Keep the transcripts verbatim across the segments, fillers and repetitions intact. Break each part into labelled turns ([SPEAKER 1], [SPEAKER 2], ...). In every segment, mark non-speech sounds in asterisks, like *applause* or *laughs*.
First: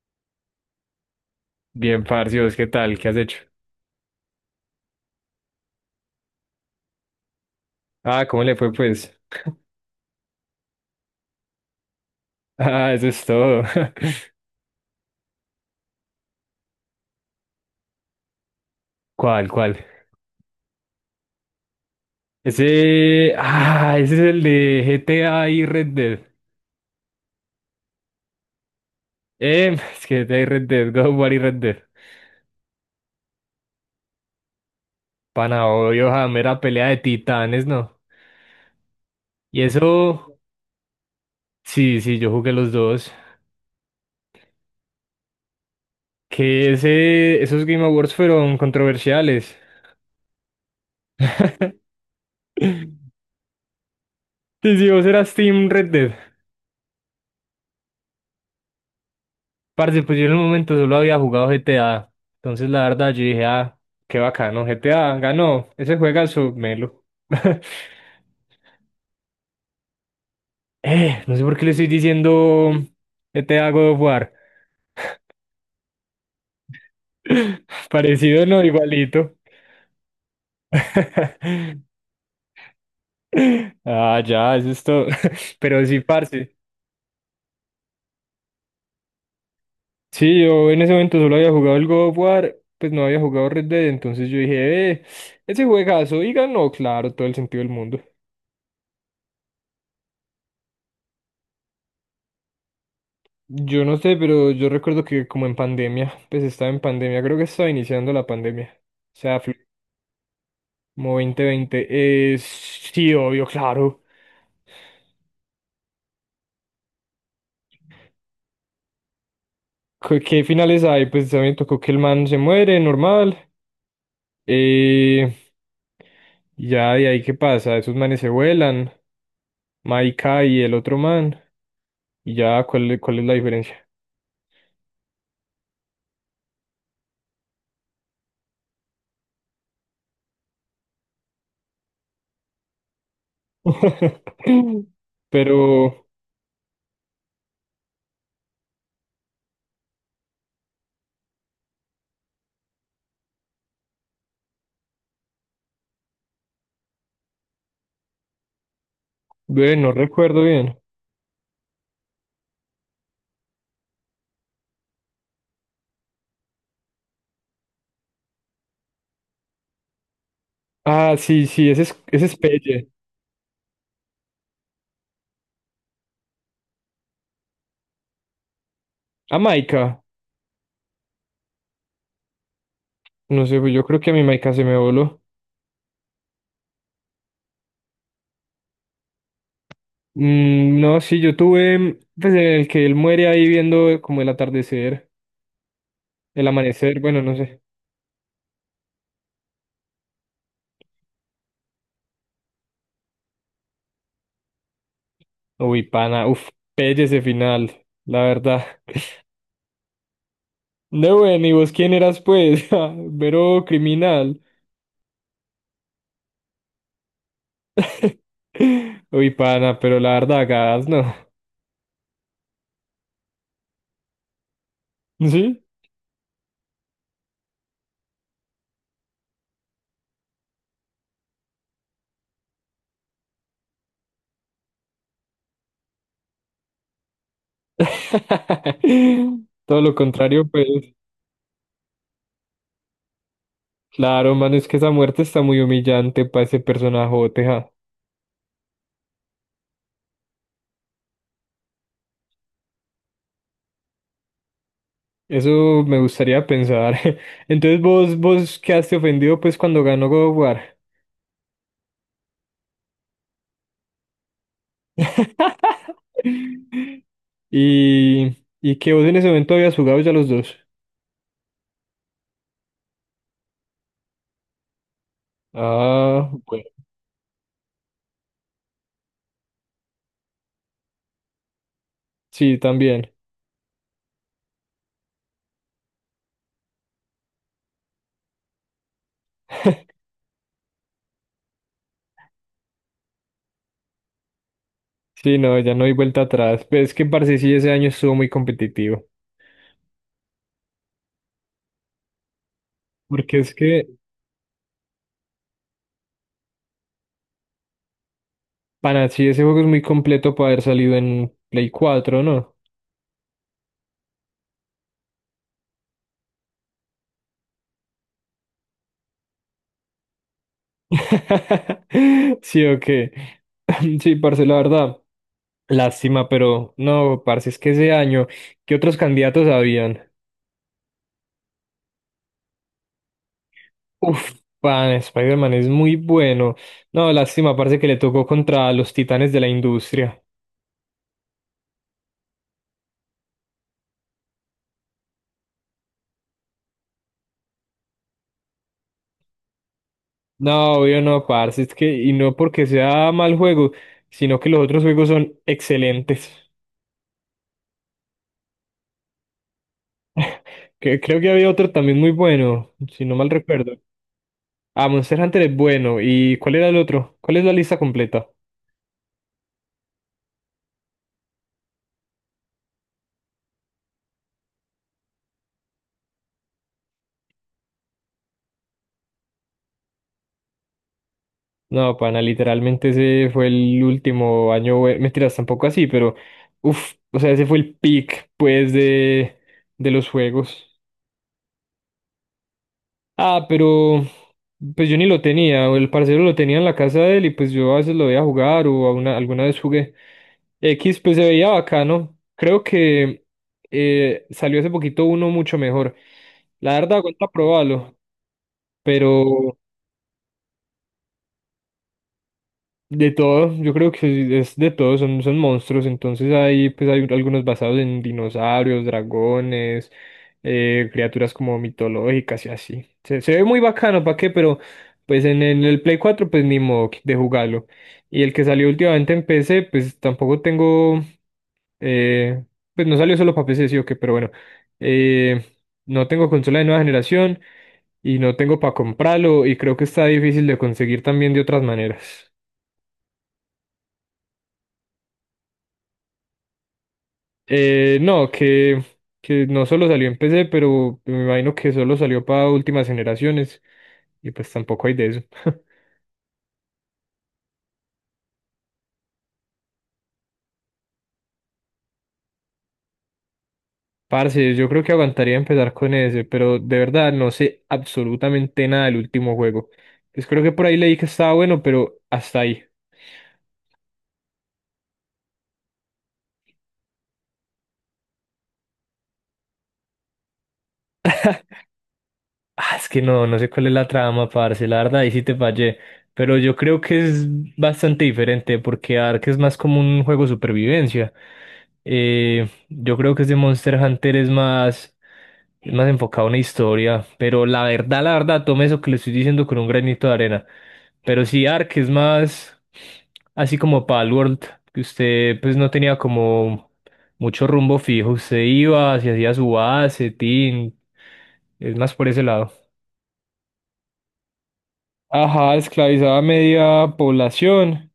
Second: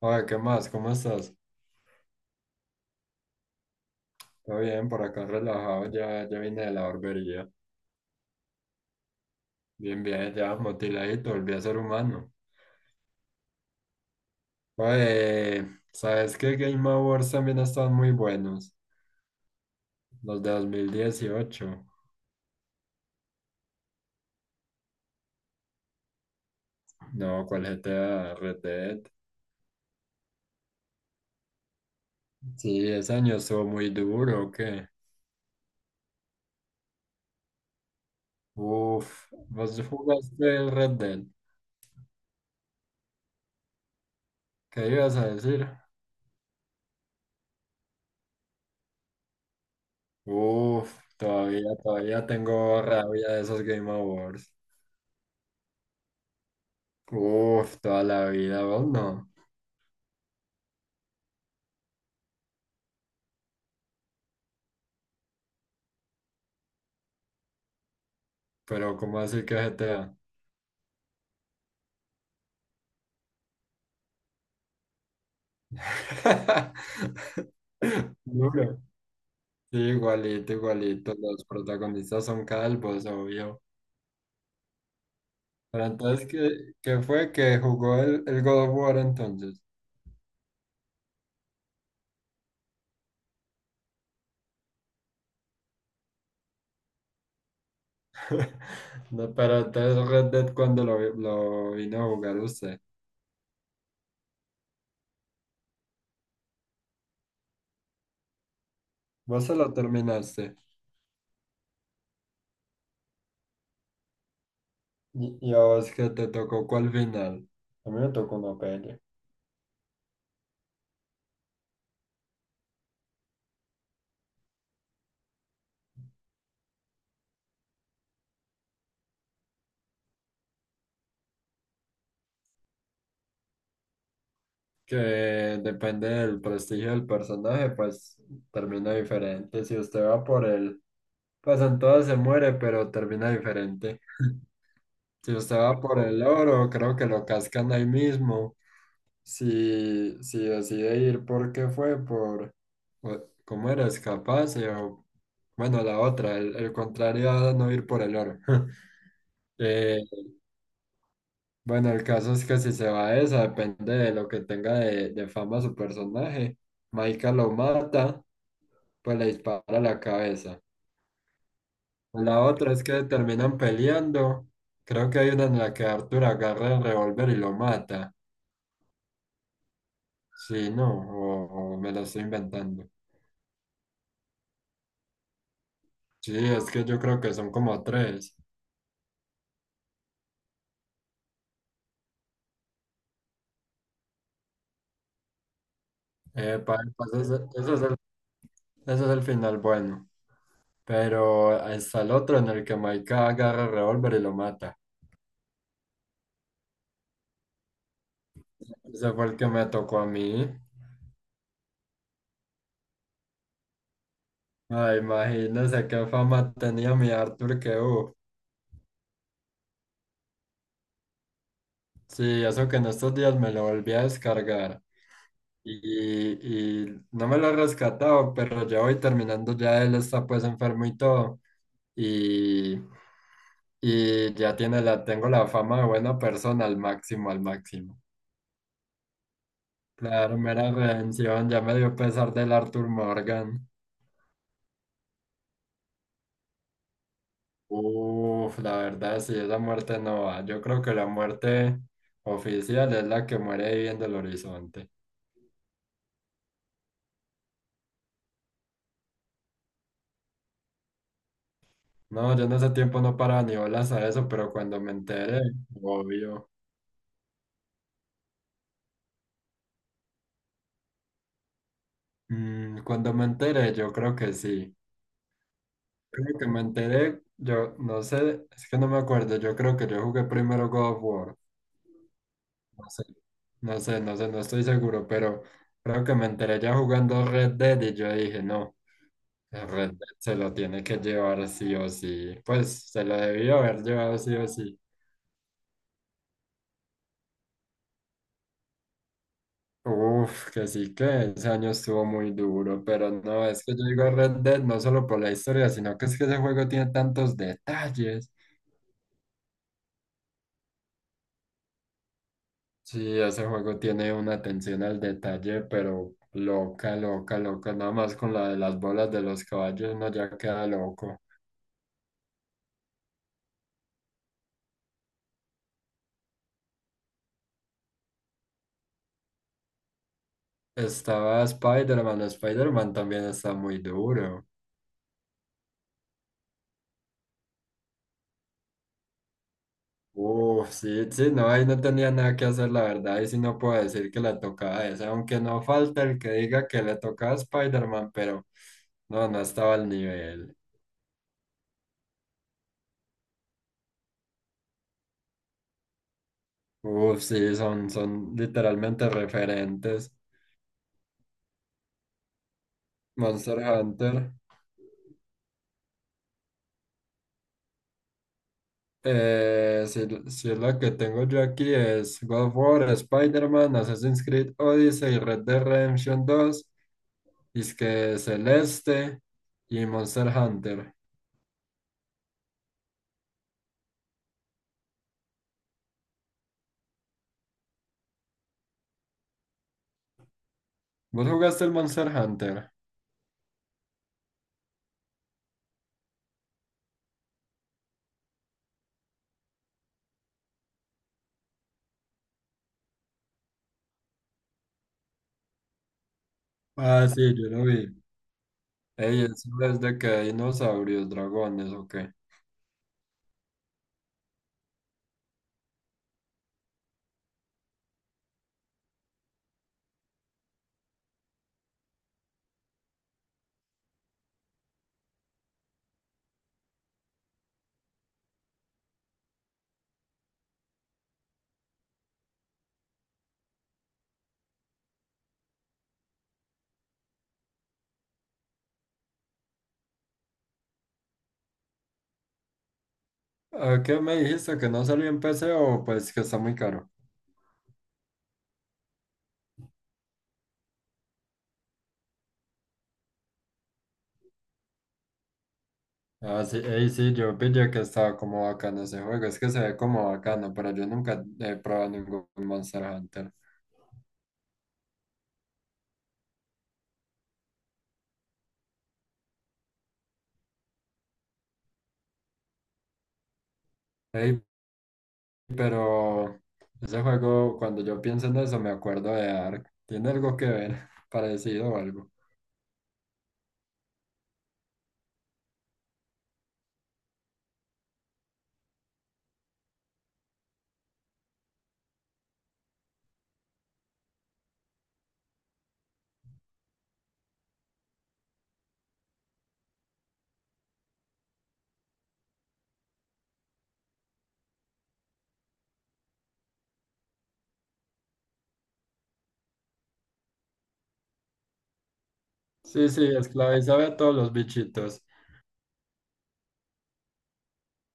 [SPEAKER 1] Oye, ¿qué más? ¿Cómo estás?
[SPEAKER 2] Bien, parcios, ¿qué tal? ¿Qué has hecho?
[SPEAKER 1] Todo bien, por acá relajado, ya, ya vine de la barbería.
[SPEAKER 2] Ah, ¿cómo le fue, pues? *laughs*
[SPEAKER 1] Bien, bien, ya motiladito, volví a ser humano.
[SPEAKER 2] Ah, eso es todo.
[SPEAKER 1] Oye, ¿sabes qué Game Awards también están muy buenos?
[SPEAKER 2] *laughs* ¿Cuál, cuál?
[SPEAKER 1] Los de dos mil dieciocho.
[SPEAKER 2] Ese. Ah, ese es el de G T A y Red Dead.
[SPEAKER 1] No, ¿cuál G T A? Red Dead.
[SPEAKER 2] Eh, *laughs* es que G T A y Red Dead, God of War y Red Dead.
[SPEAKER 1] Sí, ese año estuvo muy duro, ¿o qué?
[SPEAKER 2] Pana, obvio, ja, mera pelea de titanes, ¿no?
[SPEAKER 1] Uf,
[SPEAKER 2] Y
[SPEAKER 1] ¿vos
[SPEAKER 2] eso.
[SPEAKER 1] jugaste el Red Dead?
[SPEAKER 2] Sí, sí, yo jugué los dos.
[SPEAKER 1] ¿Qué ibas a decir?
[SPEAKER 2] Que ese. Esos Game Awards fueron controversiales.
[SPEAKER 1] Uf, todavía, todavía tengo
[SPEAKER 2] *laughs*
[SPEAKER 1] rabia de esos Game Awards.
[SPEAKER 2] Sí, sí, vos eras Team Red Dead.
[SPEAKER 1] Uf, toda la vida, vos no.
[SPEAKER 2] Parce, pues yo en el momento solo había jugado G T A. Entonces la verdad yo dije, ah, qué bacano, G T A ganó. Ese juegazo, melo. *laughs*
[SPEAKER 1] Pero ¿cómo así que G T A?
[SPEAKER 2] Eh, no sé por qué le estoy diciendo G T A God of War.
[SPEAKER 1] *laughs*
[SPEAKER 2] *laughs* Parecido, no,
[SPEAKER 1] Duro.
[SPEAKER 2] igualito.
[SPEAKER 1] Sí, igualito, igualito. Los
[SPEAKER 2] *laughs*
[SPEAKER 1] protagonistas son calvos, obvio.
[SPEAKER 2] Ah, ya, eso es todo. *laughs* Pero
[SPEAKER 1] Pero
[SPEAKER 2] sí,
[SPEAKER 1] entonces, ¿qué,
[SPEAKER 2] parce.
[SPEAKER 1] qué fue que jugó el, el God of War entonces?
[SPEAKER 2] Sí, yo en ese momento solo había jugado el God of War, pues no había jugado Red Dead, entonces yo dije, eh, ese juegazo, y ganó, claro, todo el sentido del mundo.
[SPEAKER 1] *laughs* No, pero entonces Red Dead cuando lo, vi- lo vino a jugar usted.
[SPEAKER 2] Yo no sé, pero yo recuerdo que como en pandemia, pues estaba en pandemia, creo que estaba iniciando la pandemia. O sea,
[SPEAKER 1] Vos
[SPEAKER 2] fue
[SPEAKER 1] se lo terminaste.
[SPEAKER 2] como dos mil veinte. Eh, sí, obvio, claro.
[SPEAKER 1] Y, y a vos qué te tocó cuál final. A mí me tocó una pelea.
[SPEAKER 2] ¿Qué qué finales hay? Pues también tocó que el man se muere, normal. Eh, y ya de ahí qué pasa, esos manes se vuelan, Maika y el otro man. Y ya, ¿cuál, cuál es la diferencia?
[SPEAKER 1] Que depende del prestigio del personaje, pues termina diferente. Si usted va por el... Pues en todas se muere, pero termina diferente.
[SPEAKER 2] *laughs*
[SPEAKER 1] Si usted va
[SPEAKER 2] Pero,
[SPEAKER 1] por el oro, creo que lo cascan ahí mismo. Si, si decide ir, ¿por qué fue? Por, o- ¿cómo era? Escaparse o, bueno, la otra, el, el contrario a no ir por el oro. *laughs*
[SPEAKER 2] bueno, no
[SPEAKER 1] Eh,
[SPEAKER 2] recuerdo bien.
[SPEAKER 1] bueno, el caso es que si se va a esa, depende de lo que tenga de, de fama su personaje. Maika lo mata, pues le dispara la cabeza.
[SPEAKER 2] Ah, sí, sí, ese es, ese
[SPEAKER 1] La
[SPEAKER 2] es
[SPEAKER 1] otra es
[SPEAKER 2] Pelle.
[SPEAKER 1] que terminan peleando. Creo que hay una en la que Arthur agarra el revólver y lo mata.
[SPEAKER 2] A Maika.
[SPEAKER 1] Sí, no, o, o me lo estoy inventando.
[SPEAKER 2] No sé, pues yo creo que a mi Maika se me voló.
[SPEAKER 1] Sí, es que yo creo que son como tres.
[SPEAKER 2] Mm, no, sí, yo tuve, pues en el que él muere ahí viendo eh, como el atardecer, el
[SPEAKER 1] Epa,
[SPEAKER 2] amanecer,
[SPEAKER 1] epa,
[SPEAKER 2] bueno,
[SPEAKER 1] ese
[SPEAKER 2] no
[SPEAKER 1] es,
[SPEAKER 2] sé.
[SPEAKER 1] ese es el, ese es el final bueno. Pero está el otro en el que Maika agarra el revólver y lo mata.
[SPEAKER 2] Uy, pana, uf, pelle ese final, la verdad.
[SPEAKER 1] Ese
[SPEAKER 2] *laughs*
[SPEAKER 1] fue el que me tocó a mí.
[SPEAKER 2] No, bueno, ¿y vos quién eras pues? *laughs* Ah, Vero criminal.
[SPEAKER 1] Ay, imagínese qué fama tenía mi Arthur que hubo.
[SPEAKER 2] *laughs* Uy, pana, pero la verdad, gas, no.
[SPEAKER 1] Sí, eso que en estos días me lo volví a descargar.
[SPEAKER 2] ¿Sí?
[SPEAKER 1] y, y no me lo he rescatado, pero ya voy terminando, ya él está pues enfermo y todo, y, y ya tiene la, tengo la fama de buena persona al máximo, al máximo.
[SPEAKER 2] *laughs* Todo lo
[SPEAKER 1] Claro,
[SPEAKER 2] contrario, pues.
[SPEAKER 1] mera redención, ya me dio pesar del Arthur Morgan.
[SPEAKER 2] Claro, mano, es que esa muerte está muy humillante para ese personaje.
[SPEAKER 1] Uf, la verdad, sí, esa muerte no va. Yo creo que la muerte oficial es la que muere ahí viendo el horizonte.
[SPEAKER 2] Eso me gustaría pensar. *laughs* Entonces vos, vos quedaste ofendido pues cuando ganó God of War.
[SPEAKER 1] No, yo en ese tiempo no paraba ni bolas a eso, pero cuando me enteré, obvio.
[SPEAKER 2] *laughs* Y, y que vos en ese momento habías jugado ya los dos.
[SPEAKER 1] Mm, cuando me enteré, yo creo que sí.
[SPEAKER 2] Ah,
[SPEAKER 1] Creo que me
[SPEAKER 2] bueno.
[SPEAKER 1] enteré, yo no sé, es que no me acuerdo, yo creo que yo jugué primero God of War.
[SPEAKER 2] Sí,
[SPEAKER 1] No sé,
[SPEAKER 2] también.
[SPEAKER 1] no sé, no sé, no estoy seguro, pero creo que me enteré ya jugando Red Dead y yo dije, no, el Red Dead se lo tiene que llevar sí o sí. Pues se lo debió haber llevado sí o sí.
[SPEAKER 2] Sí, no, ya no hay vuelta atrás. Pero es que parce sí ese año estuvo muy competitivo.
[SPEAKER 1] Uf, que sí, que ese año estuvo muy duro, pero
[SPEAKER 2] Porque
[SPEAKER 1] no,
[SPEAKER 2] es
[SPEAKER 1] es que yo
[SPEAKER 2] que,
[SPEAKER 1] digo Red Dead no solo por la historia, sino que es que ese juego tiene tantos detalles.
[SPEAKER 2] para sí, ese juego es muy completo para haber salido en Play cuatro, ¿no?
[SPEAKER 1] Sí, ese juego tiene una atención al detalle, pero loca, loca, loca. Nada más con la de las bolas de los caballos uno ya queda loco.
[SPEAKER 2] *laughs* Sí, ok. *laughs* Sí, parce, la verdad. Lástima, pero no, parce, es que ese año, ¿qué otros candidatos habían?
[SPEAKER 1] Estaba Spider-Man, Spider-Man también está muy
[SPEAKER 2] Uf,
[SPEAKER 1] duro.
[SPEAKER 2] pan, Spider-Man es muy bueno. No, lástima, parce, que le tocó contra los titanes de la industria.
[SPEAKER 1] Uf, sí, sí, no, ahí no tenía nada que hacer, la verdad, y sí no puedo decir que le tocaba esa, aunque no falta el que diga que le tocaba a Spider-Man, pero no, no estaba al nivel.
[SPEAKER 2] No, obvio no, parce, es que, y no porque sea mal juego, sino que los otros juegos son excelentes.
[SPEAKER 1] Uf, sí, son, son literalmente referentes.
[SPEAKER 2] Que, creo que había otro también muy bueno, si no mal
[SPEAKER 1] Monster
[SPEAKER 2] recuerdo.
[SPEAKER 1] Hunter.
[SPEAKER 2] Ah, Monster Hunter es bueno. ¿Y cuál era el otro? ¿Cuál es la lista completa?
[SPEAKER 1] Eh, si, si es la que tengo yo aquí es God of War, Spider-Man, Assassin's Creed Odyssey, Red Dead Redemption dos, es que Celeste y Monster Hunter.
[SPEAKER 2] No, pana, literalmente ese fue el último año, bue- mentiras, tampoco así, pero uff, o sea, ese fue el peak, pues, de, de, los juegos.
[SPEAKER 1] ¿Vos jugaste el Monster Hunter?
[SPEAKER 2] Ah, pero pues yo ni lo tenía, o el parcero lo tenía en la casa de él y pues yo a veces lo veía jugar o a una- alguna vez jugué. X, pues se veía bacano. Creo que eh, salió hace poquito uno mucho mejor. La verdad,
[SPEAKER 1] Ah, sí,
[SPEAKER 2] aguanta
[SPEAKER 1] yo lo
[SPEAKER 2] probarlo.
[SPEAKER 1] vi.
[SPEAKER 2] Mm.
[SPEAKER 1] Ey, eso
[SPEAKER 2] Pero
[SPEAKER 1] es de que hay dinosaurios, dragones o qué.
[SPEAKER 2] de todo, yo creo que es de todo, son, son, monstruos, entonces hay, pues hay algunos basados en dinosaurios, dragones, eh, criaturas como mitológicas y así. Se, se, ve muy bacano, ¿para qué? Pero pues en, en el Play cuatro pues ni modo de jugarlo. Y el que salió últimamente en P C pues tampoco tengo, eh, pues no salió solo para P C, sí o qué, pero bueno, eh, no tengo consola de nueva generación y no tengo para comprarlo y creo que está difícil de conseguir también de otras maneras.
[SPEAKER 1] Ah, ¿qué me dijiste? ¿Que no salió en P C o pues que está muy caro?
[SPEAKER 2] Eh, no, que, que no solo salió en P C, pero me imagino que solo salió para últimas generaciones y pues tampoco hay de eso. *laughs*
[SPEAKER 1] Ah, sí, ey, sí, yo pillé que estaba como bacano ese juego. Es que se ve como bacano, pero yo nunca he probado ningún Monster Hunter.
[SPEAKER 2] Parce, yo creo que aguantaría empezar con ese, pero de verdad no sé absolutamente nada del último juego. Pues creo que por ahí leí que estaba bueno, pero hasta ahí.
[SPEAKER 1] Ey, pero ese juego, cuando yo pienso en eso, me acuerdo de Ark. ¿Tiene algo que ver? *laughs* Parecido o algo.
[SPEAKER 2] Ah, es que no, no sé cuál es la trama, parce, la verdad, ahí sí te fallé. Pero yo creo que es bastante diferente porque Ark es más como un juego de supervivencia. Eh, yo creo que ese Monster Hunter es más. es más enfocado a una historia, pero la verdad, la verdad, tome eso que le estoy diciendo con un granito de arena. Pero sí, Ark es más así como Palworld, que usted pues no tenía como mucho rumbo fijo, usted iba, se hacía su base, tin, es más por ese lado.
[SPEAKER 1] Sí, sí, esclavizaba a todos los bichitos.
[SPEAKER 2] Ajá, esclavizaba a media población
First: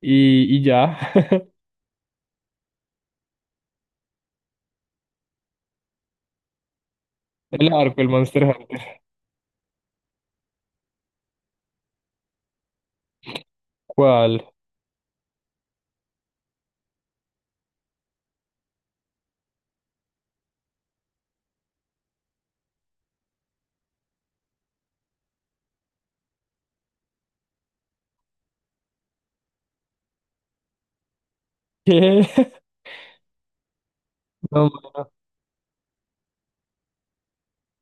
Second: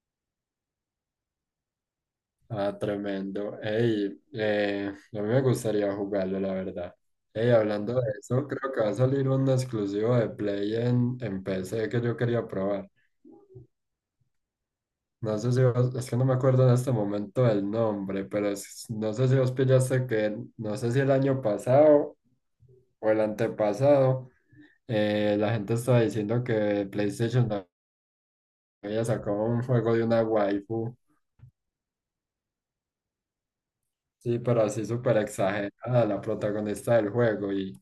[SPEAKER 2] y, y, ya. *laughs*
[SPEAKER 1] Ah, tremendo. Ey, eh, a mí me gustaría jugarlo, la verdad. Ey,
[SPEAKER 2] El
[SPEAKER 1] hablando
[SPEAKER 2] arco, el
[SPEAKER 1] de
[SPEAKER 2] Monster
[SPEAKER 1] eso, creo que va a
[SPEAKER 2] Hunter.
[SPEAKER 1] salir un exclusivo de Play en, en P C que yo quería probar.
[SPEAKER 2] ¿Cuál?
[SPEAKER 1] No sé si vos, es que no me acuerdo en este momento del nombre, pero es- no sé si vos pillaste que, no sé si el año pasado o el antepasado. Eh, la gente está diciendo que PlayStation no había sacado un juego de una waifu,
[SPEAKER 2] ¿Qué? *laughs*
[SPEAKER 1] sí, pero
[SPEAKER 2] No,
[SPEAKER 1] así
[SPEAKER 2] mano,
[SPEAKER 1] súper exagerada, la protagonista del juego, y,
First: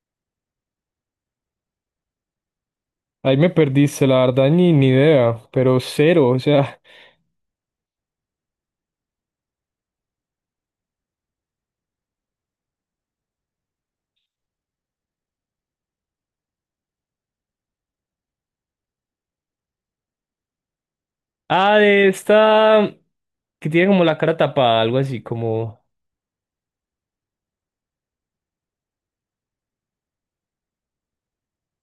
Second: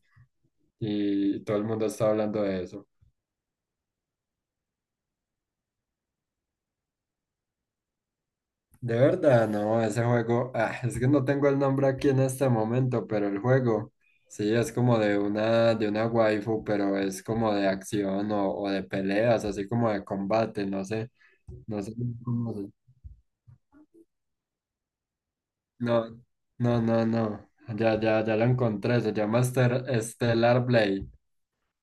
[SPEAKER 1] y todo el mundo está hablando de eso.
[SPEAKER 2] ahí me perdiste, la verdad, ni, ni idea, pero cero, o sea.
[SPEAKER 1] De verdad, no, ese juego, ah, es que no tengo el nombre aquí en este momento, pero el juego, sí, es como de una, de una waifu, pero es como de acción o, o de peleas, así como de combate, no sé,
[SPEAKER 2] Ah,
[SPEAKER 1] no sé
[SPEAKER 2] de
[SPEAKER 1] cómo se...
[SPEAKER 2] esta que tiene como la cara tapada, algo así como.
[SPEAKER 1] No, no, no, no. Ya, ya, ya la encontré. Se llama Ester- Stellar Blade.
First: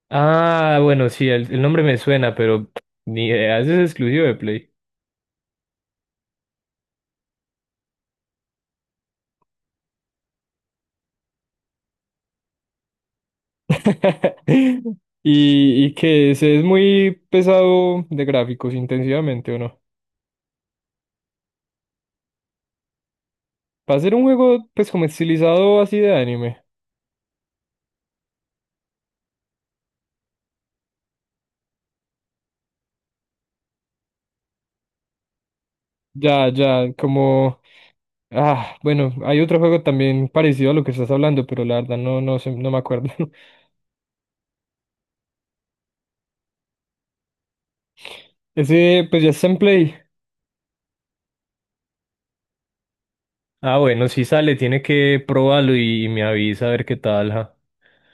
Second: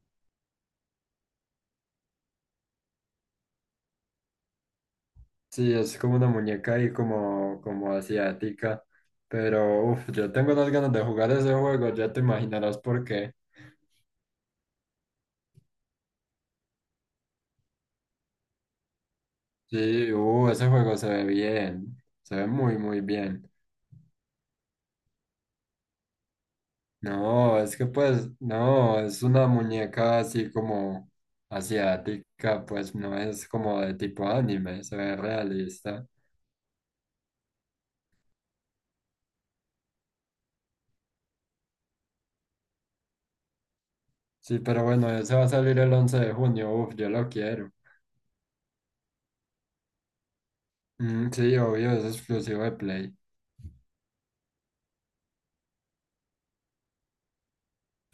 [SPEAKER 2] Ah, bueno, sí, el, el nombre me suena, pero ni idea, ese es exclusivo de Play.
[SPEAKER 1] Sí, es como una muñeca ahí como, como asiática. Pero, uff, yo tengo unas ganas de jugar ese juego. Ya te imaginarás por qué.
[SPEAKER 2] *laughs* Y, y que ese es muy pesado de gráficos, intensivamente, ¿o no?
[SPEAKER 1] Sí, uh, ese juego se ve bien. Se ve muy, muy bien.
[SPEAKER 2] Para ser un juego, pues como estilizado así de anime.
[SPEAKER 1] No, es que pues, no, es una muñeca así como asiática. Pues no es como de tipo anime. Se ve realista.
[SPEAKER 2] Ya, ya, como. Ah, bueno, hay otro juego también parecido a lo que estás hablando, pero la verdad no, no, sé- no me acuerdo. *laughs*
[SPEAKER 1] Sí, pero bueno, ese va a salir el once de junio. Uf, yo lo quiero.
[SPEAKER 2] Ese, pues ya está en Play.
[SPEAKER 1] Mm, sí, obvio, es exclusivo de Play.
[SPEAKER 2] Ah, bueno, si sale, tiene que probarlo y, y, me avisa a ver qué tal, ja.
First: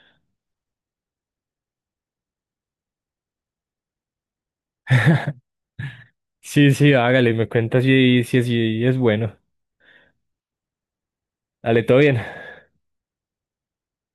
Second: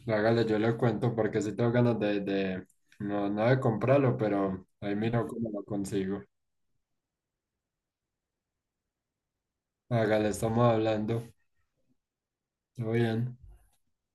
[SPEAKER 1] Hágale, yo le cuento porque sí tengo ganas de, de- no, no de comprarlo, pero ahí miro cómo lo consigo.
[SPEAKER 2] Sí, sí, hágale, me cuentas si, si, si, es bueno.
[SPEAKER 1] Hágale, estamos hablando.
[SPEAKER 2] Dale, todo bien.
[SPEAKER 1] Todo bien.